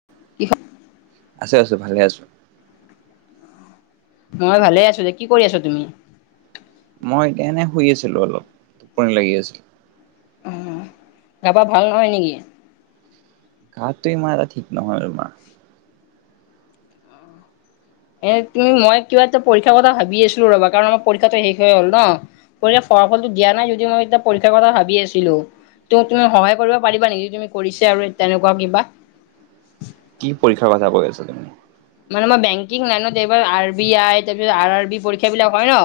[unintelligible] আছে আছো ভালে আছো। মই ভালে আছো দে। কি কৰি আছ তুমি? মই এতিয়া এনে শুই আছিলো অলপ টোপনি লাগি আছিল। গা-পা, ভাল নহয় নেকি? তাহঁতে মাৰা ঠিক নহয় আৰু মা এ' তুমি মই কিবা এটা পৰীক্ষাৰ কথা ভাবি আছিলোঁ ৰ'বা, কাৰণ আমাৰ পৰীক্ষাটো শেষ হৈ গ'ল ন। পৰীক্ষাৰ ফলাফলটো দিয়া নাই যদিও মই এতিয়া পৰীক্ষাৰ কথা ভাবি আছিলোঁ। ত' তুমি সহায় কৰিব পাৰিবা নেকি, তুমি কৰিছা আৰু তেনেকুৱা কিবা? কি পৰীক্ষাৰ কথা কৈ আছা তুমি? মানে মই বেংকিং লাইনত যে এইবাৰ আৰ বি আই, তাৰপিছত আৰ আৰ বি, পৰীক্ষা বিলাক হয় ন?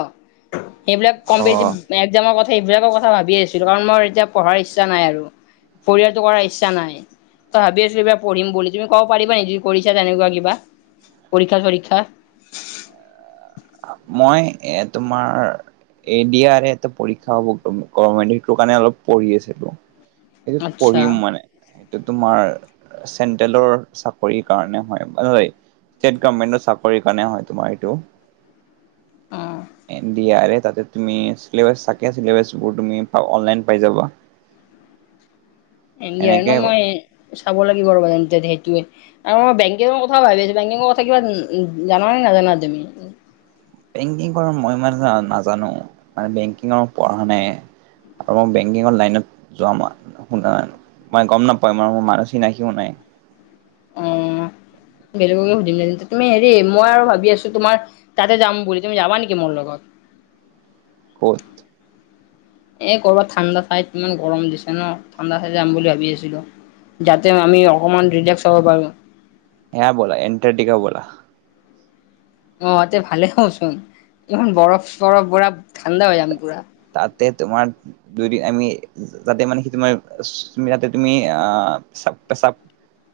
এইবিলাক অ কম-বেছি। একজামৰ কথা, সেইবিলাকৰ কথা ভাবি আছিলোঁ, কাৰণ মোৰ এতিয়া পঢ়াৰ ইচ্ছা নাই আৰু। পৰিয়ালটো কৰাৰ ইচ্ছা নাই। ত' ভাবি আছোঁ কিবা পঢ়িম বুলি, তুমি ক'ব পাৰিবা নে, যদি কৰিছা তেনেকুৱা কিবা, পৰীক্ষা-চৰীক্ষা। মই এ' তোমাৰ। এ' ডি আৰু এ, এটা পৰীক্ষা হ'ব, গভ-গভমেণ্টৰ, সেইটো কাৰণে অলপ পঢ়ি আছিলোঁ। এইটোত আচ্ছা পঢ়িম মানে, এইটো তোমাৰ। চেন্ট্ৰেলৰ চাকৰি কাৰণে হয়-হয়। ষ্টেট গভমেণ্টৰ চাকৰিৰ কাৰণে হয়, তোমাৰ এইটো। অ ডি আৰ এ, তাতে তুমি চিলেবাছ থাকে, চিলেবাছবোৰ তুমি অনলাইন পাই যাবা। এ' জানোঁ এনেকে মই, চাব লাগিব ৰবা তেন্তে সেইটোৱে। আৰু বেংকিং ৰ' কথাও ভাবি আছিলোঁ, বেংকিং ৰ' কথা কিবা জান নে নাজানা তুমি? বেংকিং কৰা মই ইমান এটা নাজানোঁ, মানে বেংকিং ৰ' পঢ়া নাই। আৰু মই বেংকিং ৰ' লাইনত যোৱা নাই, শুনা মই গমা নাপাই, মোৰ মানুহ চিনাকিও নাই। অহ' বেলেগকে সুধিম তেন্তে, তুমি হেৰি মই আৰু ভাবি আছোঁ তোমাৰ। তাতে যাম বুলি, তুমি যাবা নেকি মোৰ লগত? ক'ত? এই কৰ'বাত ঠাণ্ডা ঠাইত ইমান গৰম দিছে ন, ঠাণ্ডা ঠাইত যাম বুলি ভাবি আছিলোঁ। যাতে আমি অকমান ৰিলেক্স হব পাৰোঁ। এই' ব'লা এণ্টাৰ্টিকা ব'লা। অ' তাতে ভালে হবচোন, ইমান বৰফ-চৰফ, পুৰা ঠাণ্ডা হৈ যাম পুৰা। তাতে তোমাৰ। যদি আমি যাতে মানে সি তোমাৰ ইস সি সি যাতে তুমি আ আ আ আ পেচাব পেচাব।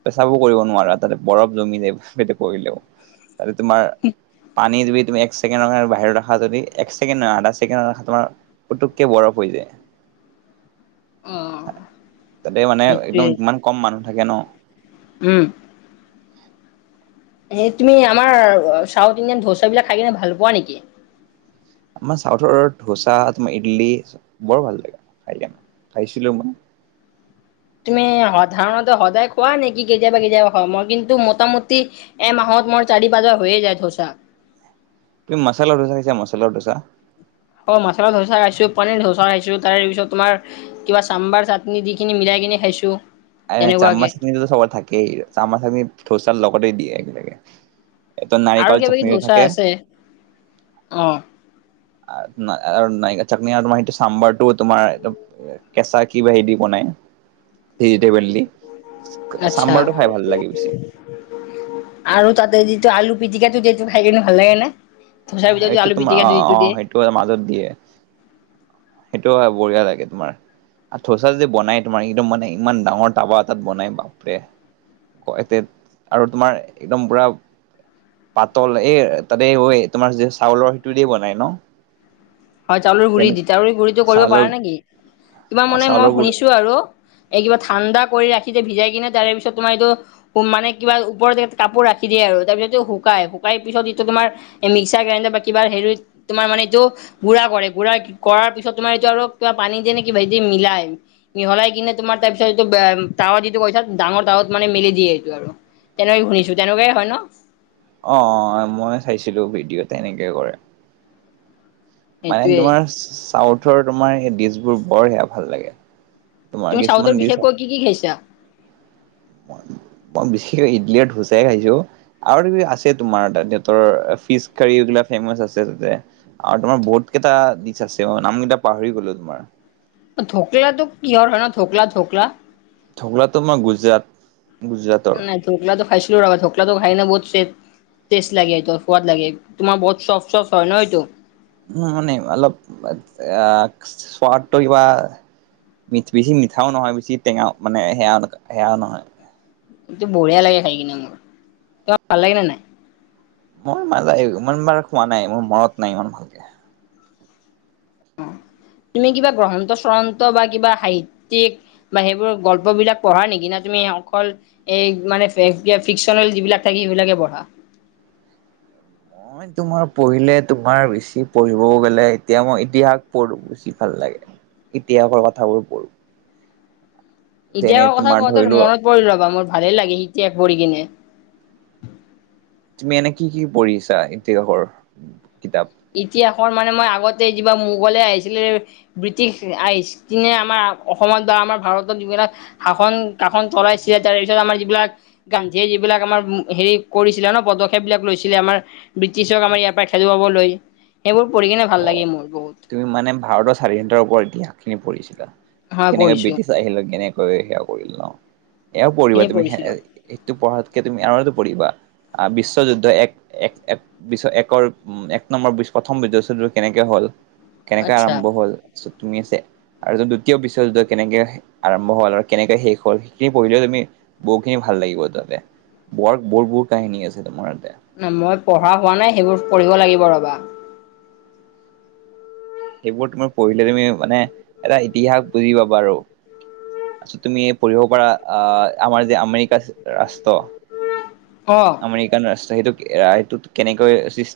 পেচাবো কৰিব নোৱাৰা তাতে বৰফ জমি যায় সেইটো কৰিলেও তাতে তোমাৰ। পানী যদি তুমি এক ছেকেণ্ডৰ কাৰণে বাহিৰত ৰখা যদি এক ছেকেণ্ড নহয় আধা ছেকেণ্ড ৰাখা তোমাৰ। পুটোককে বৰফ হৈ যায়। অ তাতে মানে সেইটোৱে একদম ইমান কম মানুহ থাকে ন। উম'। এই তুমি আমাৰ চাউথ ইণ্ডিয়ান ধোচা বিলাক খাই কিনে ভাল পোৱা নেকি? আমাৰ চাউথ ধোচা তোমাৰ ইডলি চব বৰ ভাল লাগে খাই কিনে খাইছিলোঁ মই। তুমি সাধাৰণতে সদায় খোৱা নেকি কেতিয়াবা কেতিয়াবা খোৱা মই কিন্তু মোটামুটি? এ মাহত মোৰ চাৰি পাঁচবাৰ হৈয়ে যায় ধোচা। তুমি মাছালা ধোচা খাইছা মছালা ধোচা। অ' মাছালা ধোচা খাইছোঁ পনীৰ ধোচা খাইছোঁ তাৰ পিছত তোমাৰ। কিবা চাম্বাৰ চাটনি দি কিনি মিলাই কিনে খাইছোঁ। এই চাম্বাৰ চাটনিটোত চবতে থাকেই চাম্বাৰ চাটনি ধোচাৰ লগতে দিয়ে একলগে। আৰু কিবাকিবি ধোচা আছে অ'। আ নাই আৰু নাৰিকল চাটনি আৰু তোমাৰ সেইটো চাম্বাৰটো তোমাৰ কেঁচা কিবা সেইদি বনাই ভেজিটেবল দি। আচ্ছা। চাম্বাৰটো খাই ভাল লাগে বেছি আৰু তাতে যিটো আলু পিটিকাটো সেইটো খাই কিনে ভাল লাগে নে? দচা ভিতৰত যে আলুপিটিকা এইটো দিয়ে। ত এ মাজত দিয়ে। সেইটো খাই বঢ়িয়া লাগে তোমাৰ। আৰু থচা যে বনাই তোমাৰ একদম মানে ইমান ডাঙৰ টাৱা এটাত বনাই বাপৰে! [unintelligible] এতে আৰু তোমাৰ একদম পুৰা পাতল এই তাতে ঐ তোমাৰ যে চাউলৰ সেইটো দিয়ে বনাই ন'? হয় চাউলৰ গুৰি যেনে দি, চাউলৰ গুৰিটো কৰিব পাৰা চাউলৰ নেকি, তোমাৰ অ মানে মই চাউলৰ গুৰি শুনিছো আৰু। এই কিবা ঠাণ্ডা কৰি ৰাখিছে ভিজাই কিনে তাৰে পিছত তোমাৰ এইটো উ মানে কিবা ওপৰ জেগাত কাপোৰ ৰাখি দিয়ে আৰু তাৰপিছতটো শুকাই শুকাই পিছত এইটো তোমাৰ মিক্সাৰ গ্ৰাইণ্ডাৰ বা কিবা হেৰিত তোমাৰ মানে এইটো গুড়া কৰে গুড়া কৰাৰ পিছত তোমাৰ এইটো আৰু কিবা পানী দিয়ে নে কিবাহেদি মিলাই। মিহলাই কিনে তোমাৰ তাৰপিছত এইটো বা তাৱা যিটো কৈছা ডাঙৰ তাৱাত মানে মেলি দিয়ে এইটো আৰু। তেনেকে শুনিছো, তেনেকুৱাই হয় ন? অ অ মই চাইছিলো ভিডিঅ'ত এনেকে কৰে। মানে সেইটোয়ে তোমাৰ চাউথৰ তোমাৰ এই ডিচবোৰ বৰ সেয়া ভাল লাগে। তোমাৰ তুমি কিছুমান চাউথৰ ডিচ বিষেশকৈ কি কি খাইছা? মই বিশেষক ইডলীয়ে ধোচাই খাইছো। আৰু তুমি আছে তোমাৰ তাত সিহঁতৰ ফিচ কাৰী এইবিলাক ফেমচ আছে তাতে। আৰু তোমাৰ বহুত কেইটা দিচ আছে অ' নাম কেইটা পাহৰি গ'লো তোমাৰ। ধোকলাতো কিহৰ হয় ন'? ধোকলা ধোকলা। ধোকলা তোমাৰ গুজৰাট গুজৰাটৰ। ধোকলাটো খাইছিলো ৰ'বা ধোকলাটো খাই কিনে বহুত ছেফ টেষ্ট লাগে সেইটো সোৱাদ লাগে, তোমাৰ বহুত চফ্ট চফ্ট হয় নহয় এইটো। মোৰ মনে অলপ অ' সোৱাদটো কিবা মি বেছি মিঠাও নহয় বছি টেঙাও মানে সেয়াও সেয়াও নহয়। এইটো বঢ়িয়া লাগে খাই কিনে মোৰ, তোমাৰ ভাল লাগে নে নাই? মই [unintelligible] ইমান বাৰ খুৱা নাই মোৰ মনত নাই ইমান ভালকে। তুমি কিবা গ্ৰন্থ বা চন্থ বা কিবা সাহিত্যিক বা সেইবোৰ গল্প বিলাক পঢ়া নেকি? না তুমি অকল এই মানে ফিকচনেল যিবিলাক থাকে সেইবিলাকে পঢ়া? মই [inaudible] তোমাৰ পঢ়িলে তোমাৰ বেছি পঢ়িব গ'লে এতিয়া মই ইতিহাস পঢ়ো বেছি ভাল লাগে। ইতিহাসৰ কথাবোৰ পঢ়ো। যেনে ইতিহাসৰ কথা তোমাৰ কওঁতে ধৰি লোৱা মনত পৰিল ৰ'বা মোৰ ভালেই লাগে ইতিহাস পঢ়ি কিনে। তুমি এনে কি কি পঢ়িছা ইতিহাসৰ কিতাপ? ইতিহাসৰ মানে মই আগতে কিবা মোগলে আহিছিলে ব্ৰিটিছ [unintelligible] আমাৰ অসমত বা আমাৰ ভাৰতত যিবিলাক শাসন কাষন চলাইছিলে তাৰপিছত আমাৰ যিবিলাক গান্ধীয়ে যিবিলাক আমাৰ হেৰি কৰিছিলে ন' পদক্ষেপ বিলাক লৈছিলে আমাৰ। ব্ৰিটিছক আমাৰ ইয়াৰ পৰাই খেদুৱাবলৈ। সেইবোৰ পঢ়ি কিনে ভাল অ', লাগে মোৰ বহুত। তুমি মানে ভাৰতৰ স্বাধীনতাৰ ওপৰত ইতিহাস খিনি পঢ়িছিলা? হয় কেনেকে পঢ়িছো ব্ৰিটিছ আহিলে কেনেকে সেয়া কৰিল ল‌ওঁ। ' এয়াও পঢ়িবা সেইখিনি তুমি পঢ়িছিলো সেইটো পঢ়াতকে তুমি আৰু পঢ়িবা। অ' বিশ্ব যুদ্ধ এক এক এক বিশ্ব একৰ এক নম্বৰ প্ৰথম বি কেনেকে হ'ল, কেনেকৈ আচ্ছা আৰম্ভ হ'ল, চ ধুনীয়াচে আৰু দ্বিতীয় বিশ্বযুদ্ধ কেনেকে আৰম্ভ হ'ল আৰু কেনেকে শেষ হ'ল সেই পঢ়িলেও তুমি বহুখিনি ভাল লাগিব তাতে। বৰ বৰ বোৰ কাহিনী আছে তোমাৰ তাতে। ন' মই পঢ়া হোৱা নাই, সেইবোৰ পঢ়িব লাগিব ৰ'বা। সেইবোৰ তুমি পঢ়িলে তুমি মানে, এটা ইতিহাস বুজি পাবা আৰু। তাৰছত তুমি পঢ়িব পাৰা আ' আমাৰ যে আমেৰিকা ৰাষ্ট্ৰ অ'। আমেৰিকান ৰাষ্ট্ৰ সেইটোক এই সেইটোত কেনেকৈ সৃ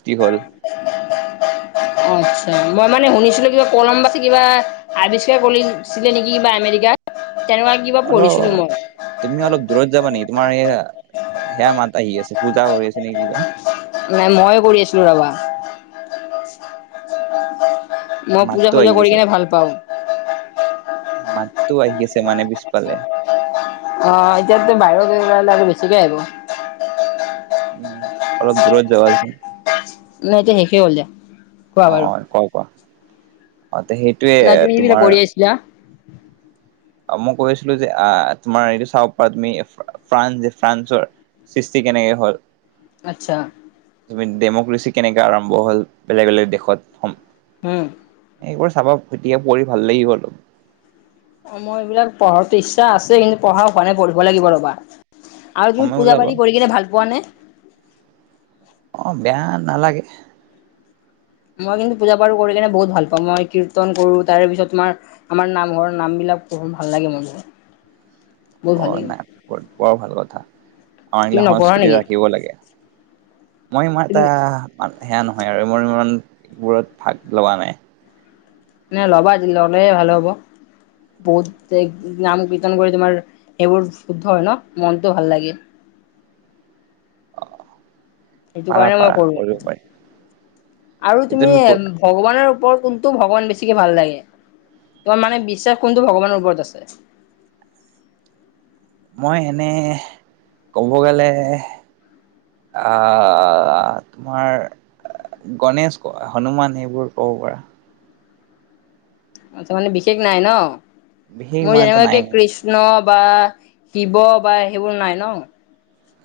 আচ্ছা। মই মানে শুনিছিলো কিবা কলমবাছে কিবা আৱিষ্কাৰ কৰিছিলে নেকি কিবা আমেৰিকা। তেনেকুৱা- কিবা অল পঢ়িছিলো মই তুমি অলপ দূৰত যাবা নেকি? তোমাৰ এইয়া- সেয়া মাত আহি আছে, পূজা হৈ আছে নে কিবা। নাই মই কৰি আছিলো ৰবা। মই পূজা মাতটো চূজা আহি কৰি আছে। কিনে ভাল পাওঁ মাতটো আহি আছে মানে- পিছফালে অ এতিয়াতটো বাহিৰত গৈ ওলালে আৰু বেছিকে আহিব। উম অলপ দূৰত যাবাচোন। নে এতিয়া শেষেই হ'ল দিয়া। কোৱা অ বাৰু! কোৱা কোৱা! অ তে সেইটোৱে [unintelligible] কৰি আছিলা। অ মই কৈ আছিলো যে, আহ তোমাৰ এইটো চাব পাৰা তুমি ফ্ৰান্স যে ফ্ৰান্সৰ সৃষ্টি কেনেকে হ'ল? আচ্ছা। তুমি ডেমক্ৰেচি কেনেকে আৰম্ভ হ'ল, বেলেগ বেলেগ দেশত। উম। এইবোৰ চাবা এতিয়া পঢ়ি ভাল লাগিব অলপ। অ মই এইবিলাক পঢ়াৰটো ইচ্ছা আছে, কিন্তু পঢ়া হোৱা নাই পঢ়িব লাগিব ৰ'বা। আৰু তুমি সময় পূজা ওলাব পাৰি কৰি কিনে ভাল পোৱা নে? অ বেয়া নালাগে। মই কিন্তু পূজা পাৰো কৰি কিনে বহুত ভাল পাওঁ। মই কীৰ্তন কৰো তাৰ পিছত তোমাৰ- আমাৰ নামঘৰৰ নামবিলাক পঢ়ো ভাল লাগে মনবোৰ। অ নাই বৰ ভাল কথা। আমাৰ তুমি এগিলা নপঢ়া সংস্কৃতি নেকি ৰাখিব লাগে। মই ইমান তুমি এটা সেয়া নহয় আৰু মোৰ ইমানবোৰত ভাগ লোৱা নাই। নে ল'বা আজি ল'লে ভাল হ'ব। বহুত এ নাম কীৰ্তন কৰি তোমাৰ এইবোৰ শুদ্ধ হয় ন, মনটো ভাল লাগে। সেইটো পাৰা কাৰণে মই পাৰা কৰো। কৰিব পাৰি আৰু তুমি এ- ভগৱানৰ ওপৰত কোনটো ভগৱান বেছিকে ভাল লাগে? তোমাৰ মানে বিশ্বাস কোনটো ভগৱানৰ ওপৰত আছে? মই এনে ক'ব গ'লে, আ তোমাৰ- গণেশ হনুমান সেইবোৰ ক'ব পাৰা। আচ্ছা মানে বিশেষ নাই ন? বিশেষ মোৰ ইমান এটা নাই জেনিবাগে কৃষ্- কষ্ণ বা শিৱ বা সেইবোৰ নাই ন?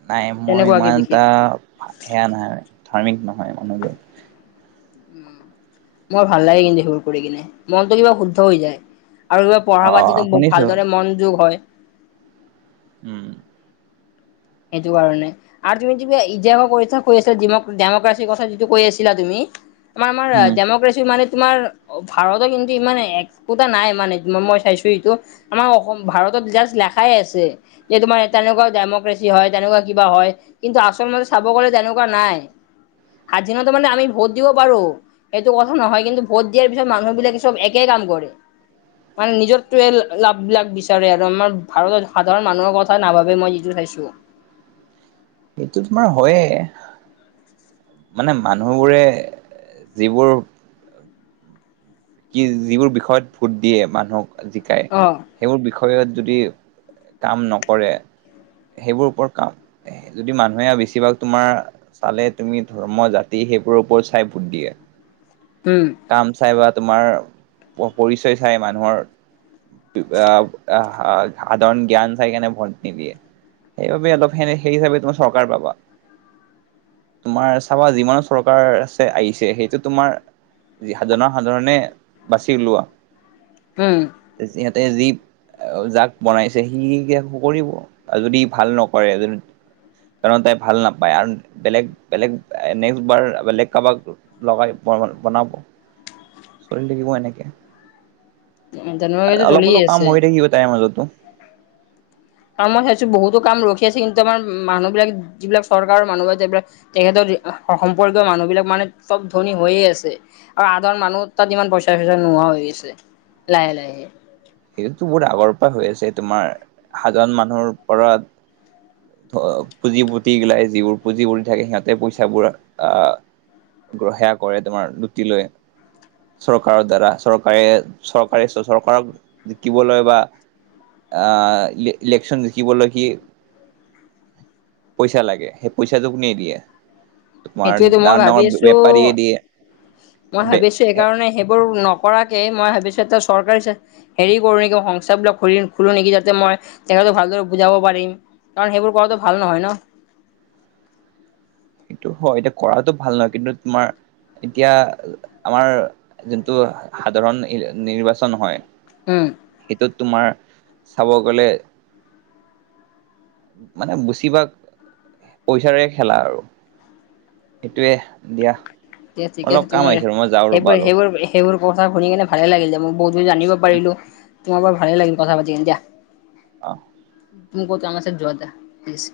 নাই মই তেনেকুৱাকে ইমান বিশেষ এটা সেয়া নহয় ধাৰ্মিক নহয় মানে যে। উম। মোৰ ভাল লাগে কিন্তু সেইবোৰ কৰি কিনে, মনতটো কিবা শুদ্ধ হৈ যায়। আৰু পঢ়া অ পাত যিটো শুনিছো ভালদৰে মন যোগ হয়। উম। এইটো কাৰণে। আৰু তুমি যিবি ইজ কৰি কৈ আছিলা ডেমক্ৰেছিৰ কথা যিটো কৈ আছিলা তুমি। [unintelligible] আমাৰ আমাৰ উম ডেম'ক্ৰেছি মানে। তোমাৰ ভাৰতৰ কিন্তু ইমান এক্সপোটা নাই মানে মই চাইছো ইটো। আমাৰ অসম ভাৰতত জাষ্ট লেখাই আছে যে তোমাৰ এ তেনেকুৱা ডেমক্ৰে। হয় তেনেকুৱা কিবা হয় কিন্তু আচল মতে চাব গ'লে তেনেকুৱা নাই। সাত দিনত মানে আমি ভোট দিব পাৰো। সেইটো কথা নহয় কিন্তু ভোট দিয়াৰ পিছত মানুহ বিলাকে চব একে কাম কৰে। মানে নিজতে লাভবিলাক বিচাৰে আৰু আমাৰ ভাৰতৰ সাধাৰণ মানুহৰ কথা নাভাবে মই যিটো চাইছো। সেইটো তোমাৰ হয়ে। মানে মানুহবোৰে যিবোৰ। কি যিবোৰ বিষয়ত ভোট দিয়ে মানুহক জিকাই। অ', সেইবোৰ বিষয়ত যদি কাম নকৰে, সেইবোৰ ওপৰত কাম। যদি মানুহে বেছিভাগ তোমাৰ চালে তুমি ধৰ্ম জাতি সেইবোৰৰ ওপৰত চাই ভোট দিয়ে উম কাম চাই বা তোমাৰ পৰিচয় চাই মানুহৰ সাধাৰণ জ্ঞান চাইকাৰনে ভোট নিদিয়ে। সেইবাবে অলপ সে- সেই হিচাপে তুমাৰ চৰকাৰ পাবা তোমাৰ চাবা যিমানো চৰকাৰ আছে আহিছে সেইটো তোমাৰ জন সাধাৰণে বাচি উওলোৱা উম। সিহঁতে যি। যাক বনাইছে সি আৰম্ভ কৰিব আৰু যদি ভাল নকৰে কাৰ তাই ভাল নাপায় আৰু বেলেগ বেলেগ নেক্সট বাৰ বেলেগ কাৰোবাক লগাই বনাব চলি থাকিব এনেকে, জানুৱাৰীটো অলপ- চলিয়ে অলপ কাম আছে। হৈ থাকিব তাইৰ মাজতো মই চাইছো বহুতো কাম ৰখি আছে কিন্তু আমাৰ মানুহ বিলাক যিবিলাক চৰকাৰৰ মানুহ বা যিবিলাক তেখেতৰ সম্পৰ্কীয় মানুহবিলাক মানে চব ধনী হৈয়ে আছে আৰু আধৰ মানুহ তাত ইমান পইচা চইচা নোহোৱা হৈ গৈছে লাহে লাহে সেইটোতো বহুত আগৰ পৰা হৈ আছে তোমাৰ, সাধাৰণ মানুহৰ ওপৰত পুঁজি পুতিগিলাই যিবোৰ পুঁজি পতি থাকে সিহঁতে পইচাবোৰ আহ গ্ৰসেয়া কৰে তোমাৰ লুতি লৈ চৰকাৰৰ দ্বাৰা চৰকাৰে, চৰকাৰে চৰকাৰক জিকিবলৈ বা আহ ইলেকশচন জিকিবলৈ কি পইচা লাগে সেই পইচাটো কোনে দিয়ে তোমাৰ সেইটোৱেতো মই ডাঙৰ - ভাবি ডাঙৰ আছো বেপাৰীয়ে দিয়ে সেইকাৰণে সেইবোৰ নকৰাকে মই ভাবিছো এটা চৰকাৰী হেৰি কৰোঁ নেকি সংস্থাবিলাক খুলো নেকি যাতে মই তেখেতক ভালদৰে বুজাব পাৰিম কাৰণ সেইবোৰ কৰাটো ভাল নহয় ন সেইটো হয় এটো কৰাটো ভাল নহয় কিন্তু তোমাৰ এতিয়া আমাৰ যোনটো সাধাৰণ নিৰ্বাচন হয়। উম, সেইটোত তোমাৰ চাব গলে মানে বুচি বা পইচাৰে খেলা আৰু সেইটোৱে। দিয়া দিয়া ঠিকে আছে অলপ কাম তোমাৰ আহিছিলো ৰ মই যাওঁ সেইবোৰ ৰ'বা অলপ। সেইবোৰ সেইবোৰ কথা শুনি কিনে ভাল লাগিল ম বহুতবোৰ জানিব উম পাৰিলোঁ। তোমাৰ ভালেই লাগিল কথা পাতি দিয়া। অ', তুমি ক'ত আৰ যোৱা দা প্লিজ।